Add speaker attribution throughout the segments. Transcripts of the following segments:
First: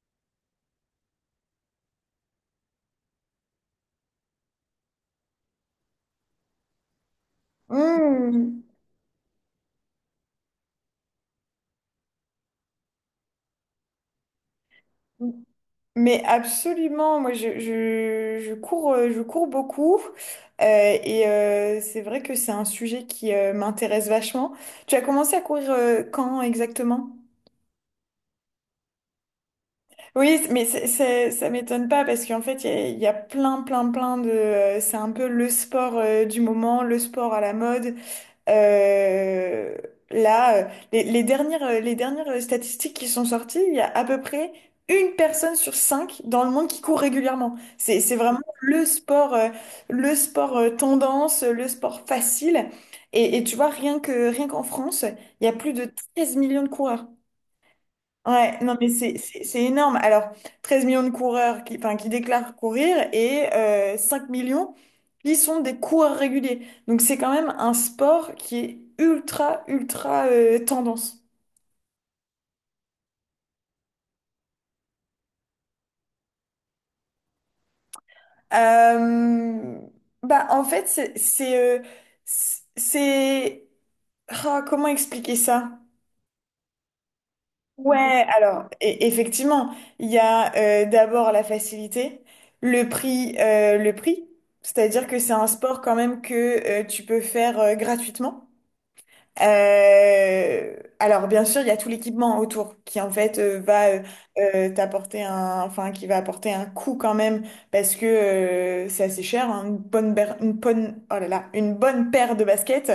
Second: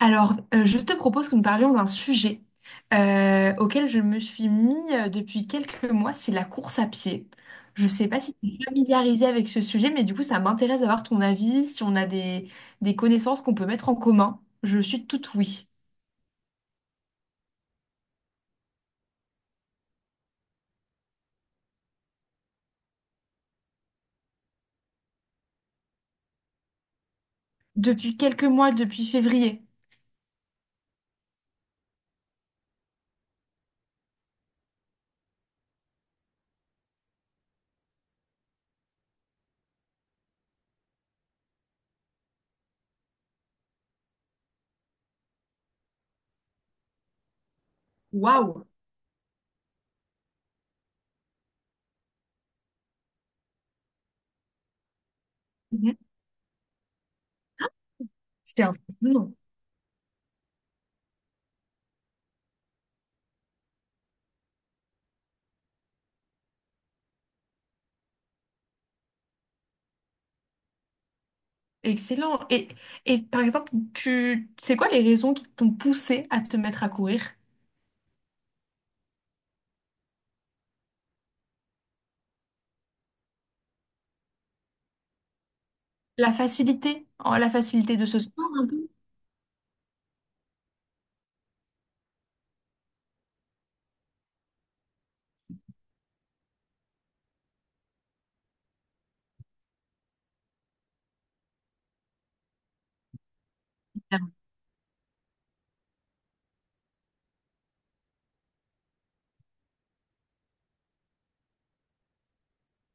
Speaker 1: Je te propose que nous parlions d'un sujet auquel je me suis mis depuis quelques mois, c'est la course à pied. Je ne sais pas si tu
Speaker 2: Mmh.
Speaker 1: es familiarisée avec ce sujet, mais du coup, ça m'intéresse d'avoir ton avis, si on a des connaissances qu'on peut mettre en commun. Je suis toute oui.
Speaker 2: Mais absolument, moi je cours, je cours beaucoup et c'est vrai que c'est un sujet qui m'intéresse vachement. Tu as commencé à courir quand exactement?
Speaker 1: Depuis quelques mois, depuis février.
Speaker 2: Oui, mais ça m'étonne pas parce qu'en fait, il y a plein, plein, plein de... c'est un peu le sport du moment, le sport à la mode. Euh, là, les dernières statistiques qui sont sorties, il y a à peu près une personne sur cinq dans le monde qui court régulièrement. C'est vraiment
Speaker 1: Waouh!
Speaker 2: le sport tendance, le sport facile. Et tu vois, rien qu'en France, il y a plus de
Speaker 1: Mhm.
Speaker 2: 13 millions de coureurs. Ouais,
Speaker 1: C'est un
Speaker 2: non, mais c'est énorme. Alors, 13 millions de coureurs qui, enfin, qui déclarent courir et 5 millions qui sont des coureurs réguliers. Donc, c'est quand même un sport qui est ultra, ultra tendance.
Speaker 1: excellent. Et par exemple, tu c'est quoi les raisons qui t'ont poussé à te mettre à courir?
Speaker 2: Euh, bah, en fait, c'est... c'est- Ah, comment expliquer ça?
Speaker 1: La facilité, la facilité
Speaker 2: Ouais,
Speaker 1: de ce sport
Speaker 2: alors
Speaker 1: un
Speaker 2: effectivement, il y a d'abord la facilité, le prix, c'est-à-dire que c'est un sport quand même que tu peux faire gratuitement. Alors bien sûr, il y a tout l'équipement autour qui en fait va t'apporter un, enfin qui va apporter un coût quand même parce que c'est assez cher, hein, une bonne, ber- une bonne, oh là là, une bonne paire de baskets.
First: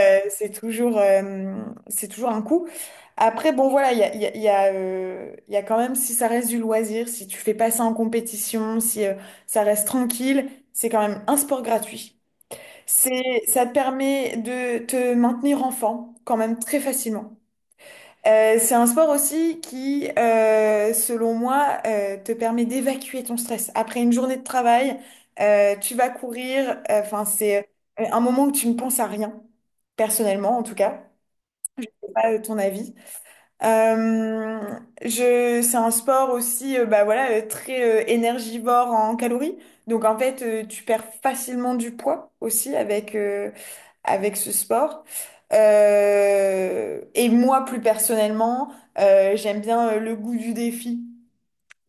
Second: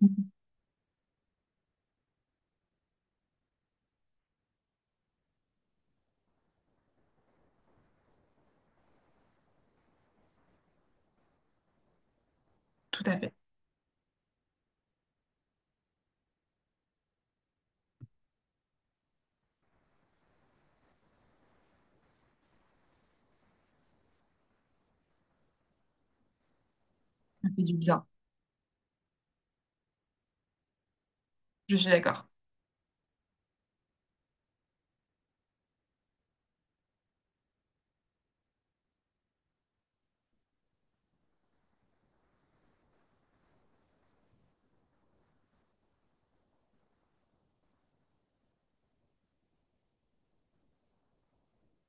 Speaker 1: peu.
Speaker 2: c'est toujours, euh, C'est toujours un coût. Après, bon, voilà, il y a, il y a, il y a, il y a quand même, si ça reste du loisir, si tu fais pas ça en compétition, si ça reste tranquille, c'est quand même un sport gratuit.
Speaker 1: Tout à fait.
Speaker 2: Ça te permet de te maintenir enfant quand même très facilement. C'est un sport aussi qui, selon moi, te permet d'évacuer ton stress. Après une journée de travail, tu vas courir. Enfin,
Speaker 1: Ça fait
Speaker 2: c'est
Speaker 1: du bien.
Speaker 2: un moment où tu ne penses à rien, personnellement en tout cas.
Speaker 1: Je suis
Speaker 2: C'est
Speaker 1: d'accord.
Speaker 2: pas ton avis. C'est un sport aussi, bah voilà, très énergivore en calories. Donc en fait, tu perds facilement du poids aussi avec ce sport. Et moi, plus personnellement, j'aime bien le goût du défi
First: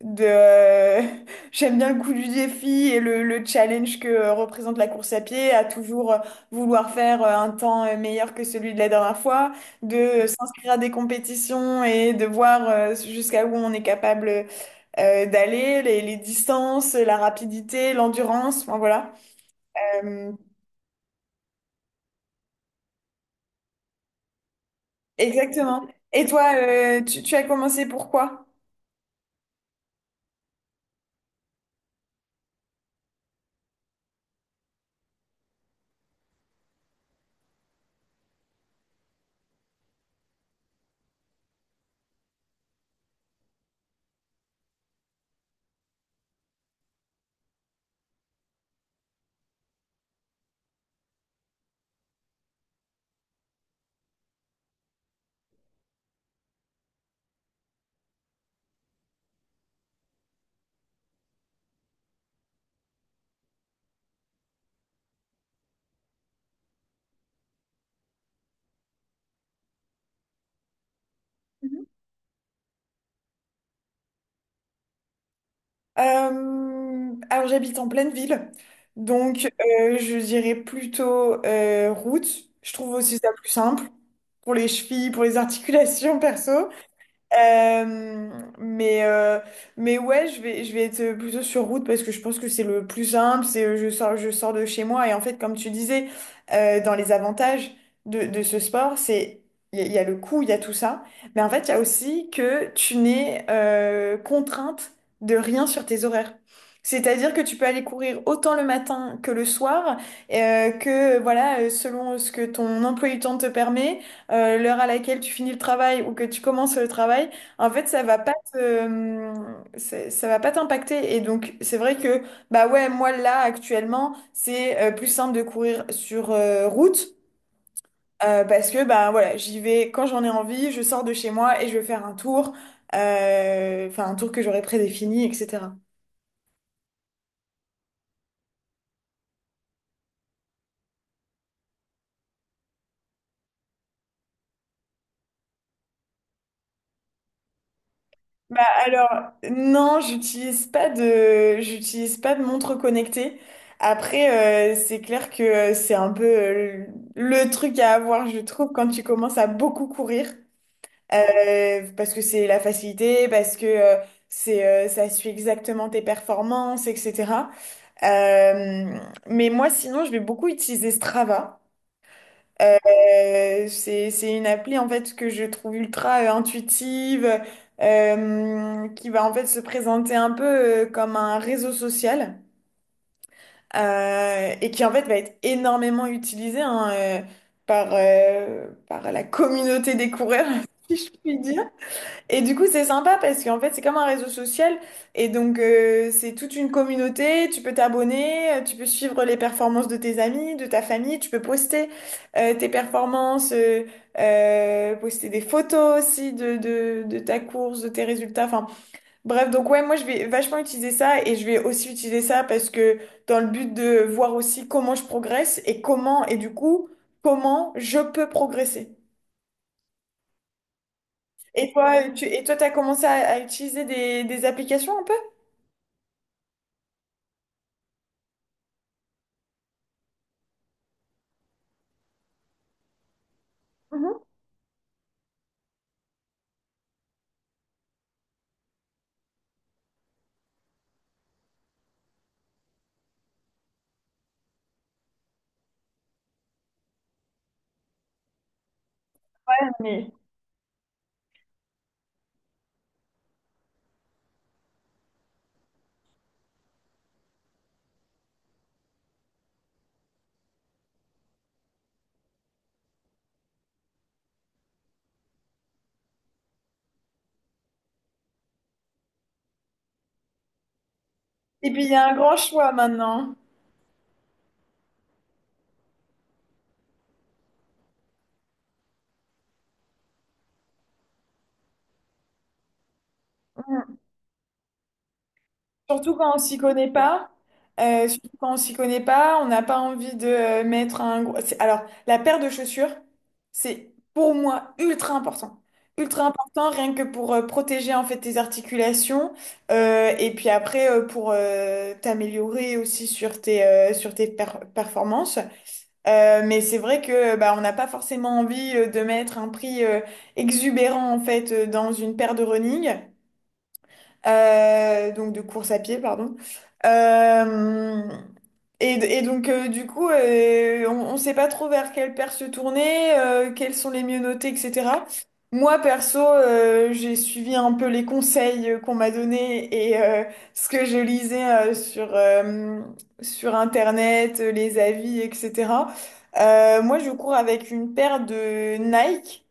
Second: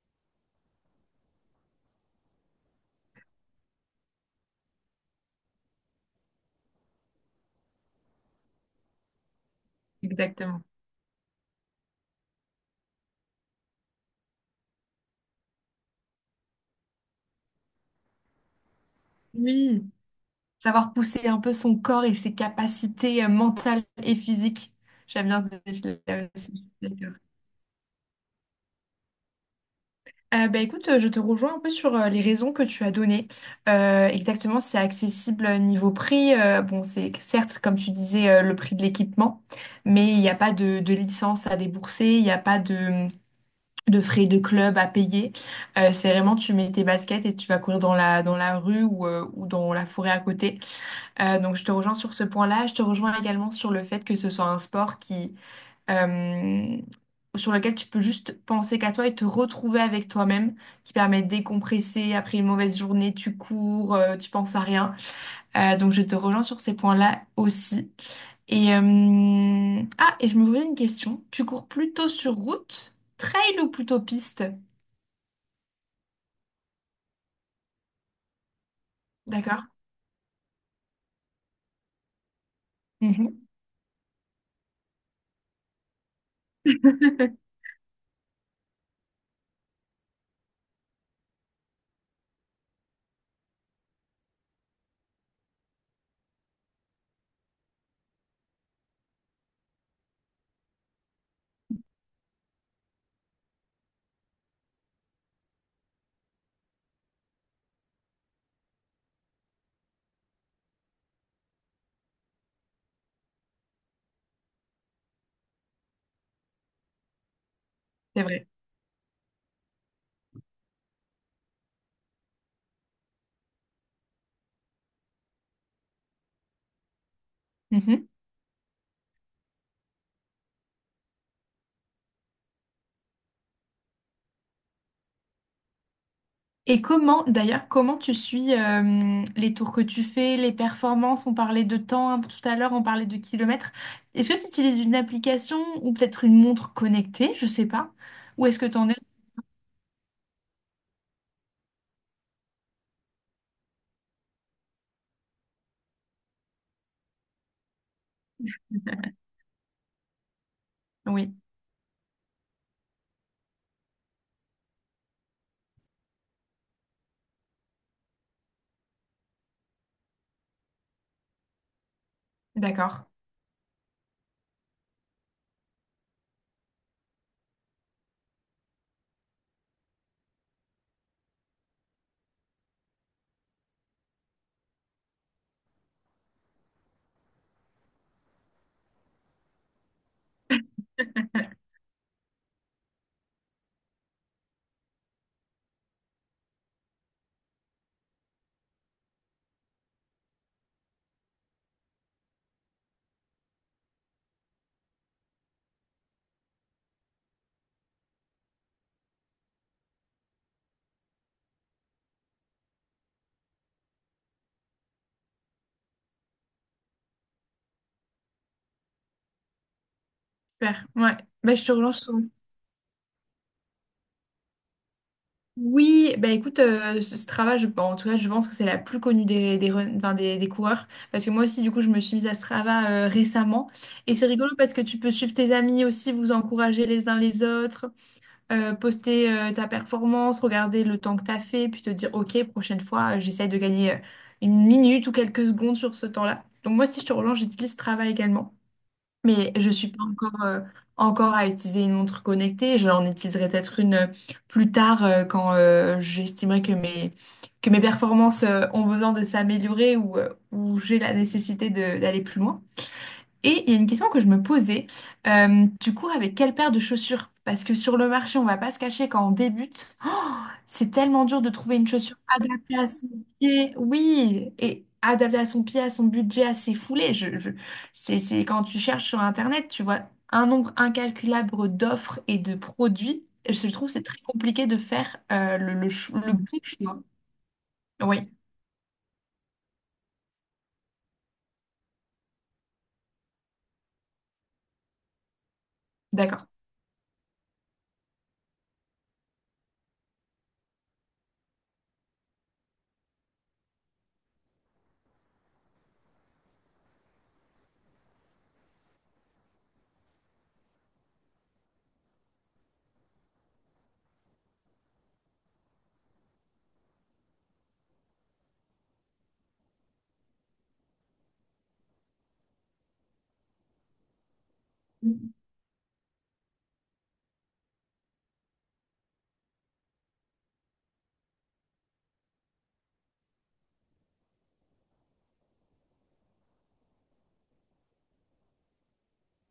Speaker 2: de j'aime bien le coup du défi et le challenge que représente la course à pied à toujours vouloir faire un temps meilleur que celui de la dernière fois, de
Speaker 1: Exactement.
Speaker 2: s'inscrire à des compétitions et de voir jusqu'à où on est capable d'aller, les distances, la rapidité, l'endurance, enfin voilà.
Speaker 1: Oui,
Speaker 2: Euh,
Speaker 1: savoir pousser un peu son corps et ses capacités mentales et physiques. J'aime bien ce
Speaker 2: exactement. Et
Speaker 1: défi-là
Speaker 2: toi,
Speaker 1: aussi. D'accord.
Speaker 2: tu as commencé pourquoi?
Speaker 1: Écoute, je te rejoins un peu sur les raisons que tu as données. Exactement, c'est accessible niveau prix. Bon, c'est certes, comme tu disais, le prix de l'équipement, mais il n'y a pas de licence à débourser, il n'y a pas de frais de club à payer. C'est vraiment, tu mets tes baskets et tu vas courir dans la rue ou dans la forêt à côté. Donc, je te rejoins sur ce point-là. Je te rejoins également sur le fait que ce soit un sport qui, euh, sur lequel tu peux juste penser qu'à toi et te retrouver avec toi-même, qui permet de décompresser. Après une mauvaise journée, tu cours, tu penses à rien. Donc, je te rejoins sur ces points-là aussi. Et je me posais une question. Tu cours plutôt sur route, trail ou plutôt piste?
Speaker 2: Alors j'habite en pleine ville, donc
Speaker 1: D'accord.
Speaker 2: je dirais plutôt route. Je trouve aussi ça
Speaker 1: Mhm.
Speaker 2: plus simple pour les chevilles, pour les articulations perso. Euh, mais, euh, mais ouais, je vais être plutôt sur route parce que je pense que c'est le plus simple. C'est je sors de chez moi. Et en fait, comme tu disais, dans les avantages de ce sport, c'est il y a le coût, il y a tout ça. Mais en fait, il y a aussi que tu n'es contrainte de rien sur tes horaires. C'est-à-dire que tu peux aller courir autant le matin que le soir, que voilà, selon ce que ton emploi du temps te permet l'heure à laquelle tu finis le travail ou que tu commences le travail, en fait,
Speaker 1: C'est vrai.
Speaker 2: ça va pas t'impacter. Et donc, c'est vrai que, bah ouais, moi là, actuellement, c'est plus simple de courir sur route
Speaker 1: Mhm.
Speaker 2: parce que, bah voilà, j'y vais quand j'en ai envie, je sors de chez moi et je vais faire un tour, enfin, un tour que j'aurais prédéfini, etc.
Speaker 1: Et comment, d'ailleurs, comment tu suis les tours que tu fais, les performances? On parlait de temps hein, tout à l'heure, on parlait de kilomètres. Est-ce que tu utilises une application ou peut-être une montre connectée? Je sais pas. Où est-ce
Speaker 2: Bah
Speaker 1: que tu en es?
Speaker 2: alors, non, j'utilise pas de montre connectée. Après, c'est clair que c'est un peu le truc à avoir, je trouve, quand tu commences à beaucoup courir.
Speaker 1: Oui,
Speaker 2: Parce que c'est la facilité, parce que ça suit exactement tes performances, etc. Euh, mais moi, sinon, je vais beaucoup utiliser Strava.
Speaker 1: d'accord.
Speaker 2: C'est une appli en fait que je trouve ultra intuitive, qui va en fait se présenter un peu comme un réseau social et qui en fait va être énormément utilisé hein, par la communauté des coureurs, si je puis dire. Et du coup, c'est sympa parce qu'en fait, c'est comme un réseau social. Et donc, c'est toute une communauté. Tu peux t'abonner, tu peux suivre les performances de tes amis, de ta famille. Tu peux poster tes performances, poster des photos aussi de ta course, de tes résultats. Enfin, bref, donc ouais, moi, je vais vachement utiliser ça. Et je vais aussi utiliser ça parce que dans le but de voir aussi comment je progresse et comment, et du coup, comment je peux progresser.
Speaker 1: Super. Ouais. Bah, je
Speaker 2: Et
Speaker 1: te relance.
Speaker 2: toi, t'as commencé à utiliser des applications un peu?
Speaker 1: Oui, bah écoute, ce travail, je, bon, en tout cas, je pense que c'est la plus connue enfin, des coureurs. Parce que moi aussi, du coup, je me suis mise à Strava récemment. Et
Speaker 2: Mhm.
Speaker 1: c'est rigolo parce que tu peux suivre tes amis aussi, vous encourager les uns les autres, poster ta performance, regarder le temps que tu as fait, puis te dire, OK, prochaine fois, j'essaie de gagner une minute ou quelques secondes sur ce temps-là. Donc moi, si je te relance, j'utilise Strava également. Mais je suis pas
Speaker 2: Mais-
Speaker 1: encore, encore à utiliser une montre connectée. J'en utiliserai peut-être une plus tard quand j'estimerai que que mes performances ont besoin de s'améliorer ou j'ai la nécessité d'aller plus loin. Et il y a une question que je me posais. Tu cours avec quelle paire de chaussures? Parce que sur le marché, on va pas se cacher quand on débute. C'est tellement dur de
Speaker 2: Et
Speaker 1: trouver
Speaker 2: puis,
Speaker 1: une
Speaker 2: il y a un
Speaker 1: chaussure
Speaker 2: grand choix
Speaker 1: adaptée à son
Speaker 2: maintenant.
Speaker 1: pied. Oui, et adaptée à son pied, à son budget, à ses foulées. C'est quand tu cherches sur Internet, tu vois un nombre incalculable d'offres et de produits. Et je trouve que
Speaker 2: Mm.
Speaker 1: c'est très compliqué de faire
Speaker 2: Surtout
Speaker 1: le
Speaker 2: quand on
Speaker 1: bon.
Speaker 2: s'y connaît pas. Surtout
Speaker 1: Oui,
Speaker 2: quand on s'y connaît pas, on n'a pas envie de mettre un gros... Alors, la paire de chaussures, c'est pour moi ultra important. Ultra
Speaker 1: d'accord.
Speaker 2: important, rien que pour protéger en fait tes articulations. Et puis après, pour t'améliorer aussi sur tes performances. Mais c'est vrai que bah, on n'a pas forcément envie de mettre un prix exubérant en fait dans une paire de running. Donc de course à pied, pardon. Euh, et, et donc du coup, on ne sait pas trop vers quelle paire se tourner, quels sont les mieux notés, etc. Moi, perso, j'ai suivi un peu les conseils qu'on m'a donnés et ce que je lisais euh, sur, euh, sur Internet, les avis, etc. Moi, je cours avec une paire de Nike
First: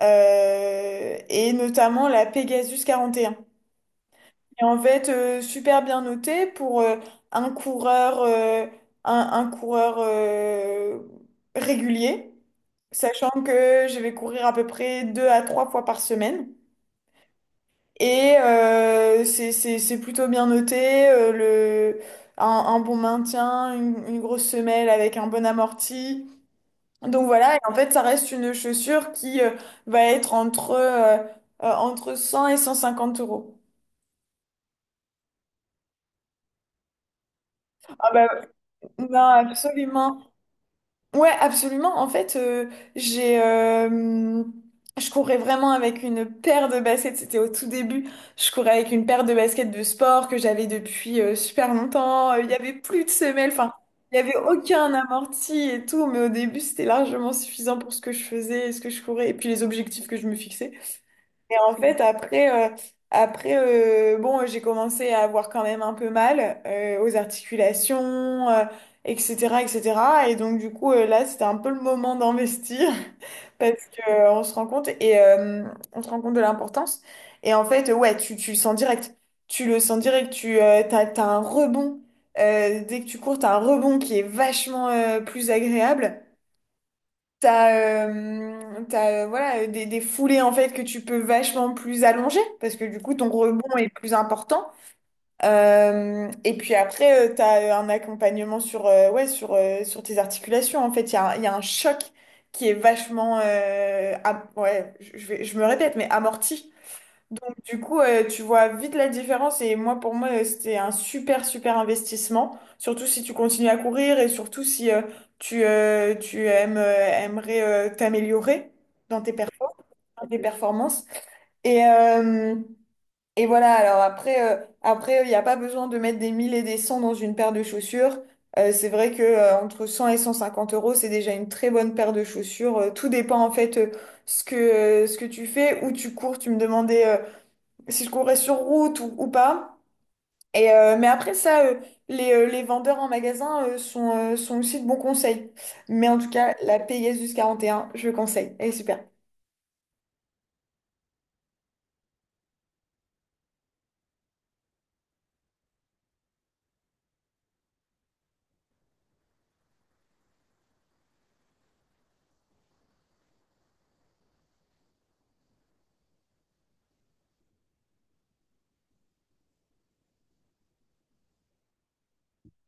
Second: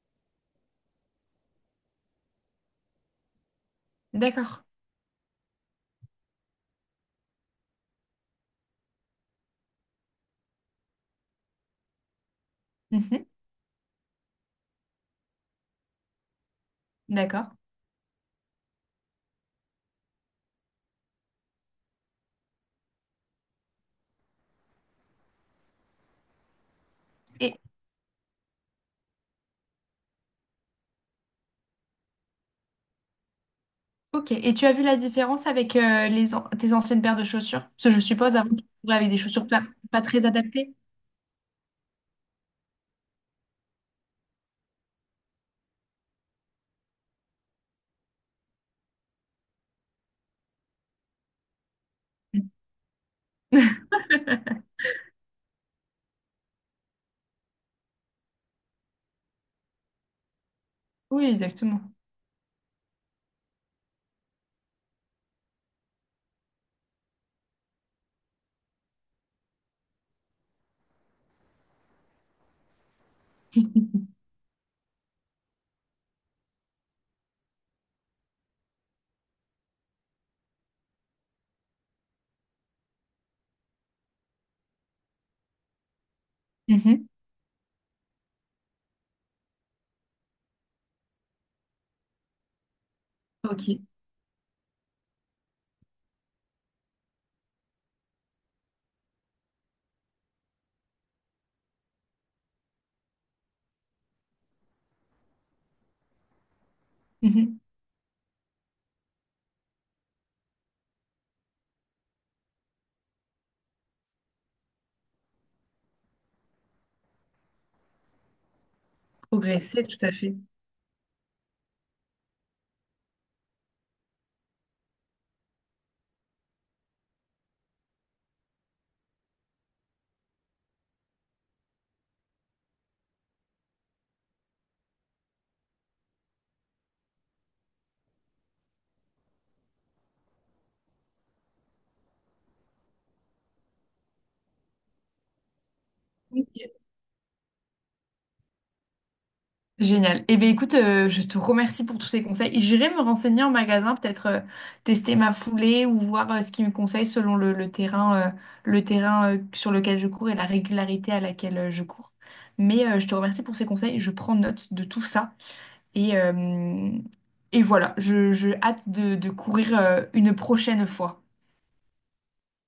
Speaker 2: et notamment la Pegasus 41 et
Speaker 1: D'accord.
Speaker 2: en fait, super bien noté pour un coureur, euh, un coureur régulier,
Speaker 1: Mhm,
Speaker 2: sachant que je vais courir à peu près deux à trois fois par semaine.
Speaker 1: d'accord.
Speaker 2: Et c'est plutôt bien noté, un bon maintien, une grosse semelle avec un bon amorti. Donc
Speaker 1: Et,
Speaker 2: voilà, et en fait, ça reste une chaussure qui va être entre 100 et 150 euros.
Speaker 1: ok. Et tu as vu la différence avec tes anciennes paires de chaussures? Parce que je
Speaker 2: Ah bah,
Speaker 1: suppose avant, tu courais avec des
Speaker 2: non,
Speaker 1: chaussures pas
Speaker 2: absolument.
Speaker 1: très adaptées.
Speaker 2: Ouais, absolument. En fait, je courais vraiment avec une paire de baskets. C'était au tout début. Je courais avec une paire de baskets de sport que j'avais depuis super longtemps. Il y avait plus de semelles. Enfin, il y avait aucun amorti et tout. Mais au début, c'était largement suffisant pour ce que je faisais et ce que je courais et puis les objectifs que je me fixais.
Speaker 1: Oui,
Speaker 2: Et en
Speaker 1: exactement.
Speaker 2: fait, après bon, j'ai commencé à avoir quand même un peu mal aux articulations, etc., etc. Et cetera. Et donc, du coup, là, c'était un peu le moment d'investir parce que on se rend compte de l'importance. Et en fait, ouais, tu le sens direct. Tu le sens direct. T'as un rebond. Dès que tu cours, t'as un rebond qui est vachement plus agréable.
Speaker 1: Mhm.
Speaker 2: Voilà, des foulées en fait que tu peux vachement plus allonger parce que du coup ton rebond
Speaker 1: Ok.
Speaker 2: est plus important. Et puis après, t'as un accompagnement sur, ouais, sur, sur tes articulations. En fait, il y a un choc qui est vachement, ouais, je me répète, mais amorti.
Speaker 1: Mhm.
Speaker 2: Du coup, tu vois vite la différence et moi, pour moi, c'était un super, super investissement, surtout si tu continues à courir et surtout si tu, euh, tu aimes, euh, aimerais t'améliorer dans tes performances,
Speaker 1: Progresser, tout à
Speaker 2: dans
Speaker 1: fait.
Speaker 2: tes performances. Et, euh, et voilà, alors après, il n'y a pas besoin de mettre des 1000 et des 100 dans une paire de chaussures. C'est vrai que entre 100 et 150 euros, c'est déjà une très bonne paire de chaussures. Tout dépend en fait ce que tu fais, où tu cours. Tu me demandais si je courais sur route ou pas. Mais après ça, les vendeurs en magasin sont aussi de bons conseils. Mais en tout
Speaker 1: Ok.
Speaker 2: cas, la Pegasus quarante et un je conseille. Elle est super.
Speaker 1: Génial. Eh bien, écoute, je te remercie pour tous ces conseils. J'irai me renseigner en magasin, peut-être tester ma foulée ou voir ce qu'ils me conseillent selon le terrain, sur lequel je cours et la régularité à laquelle je cours. Mais je te remercie pour ces conseils. Je prends note de tout ça. Et, euh, et voilà, je hâte de courir une prochaine fois.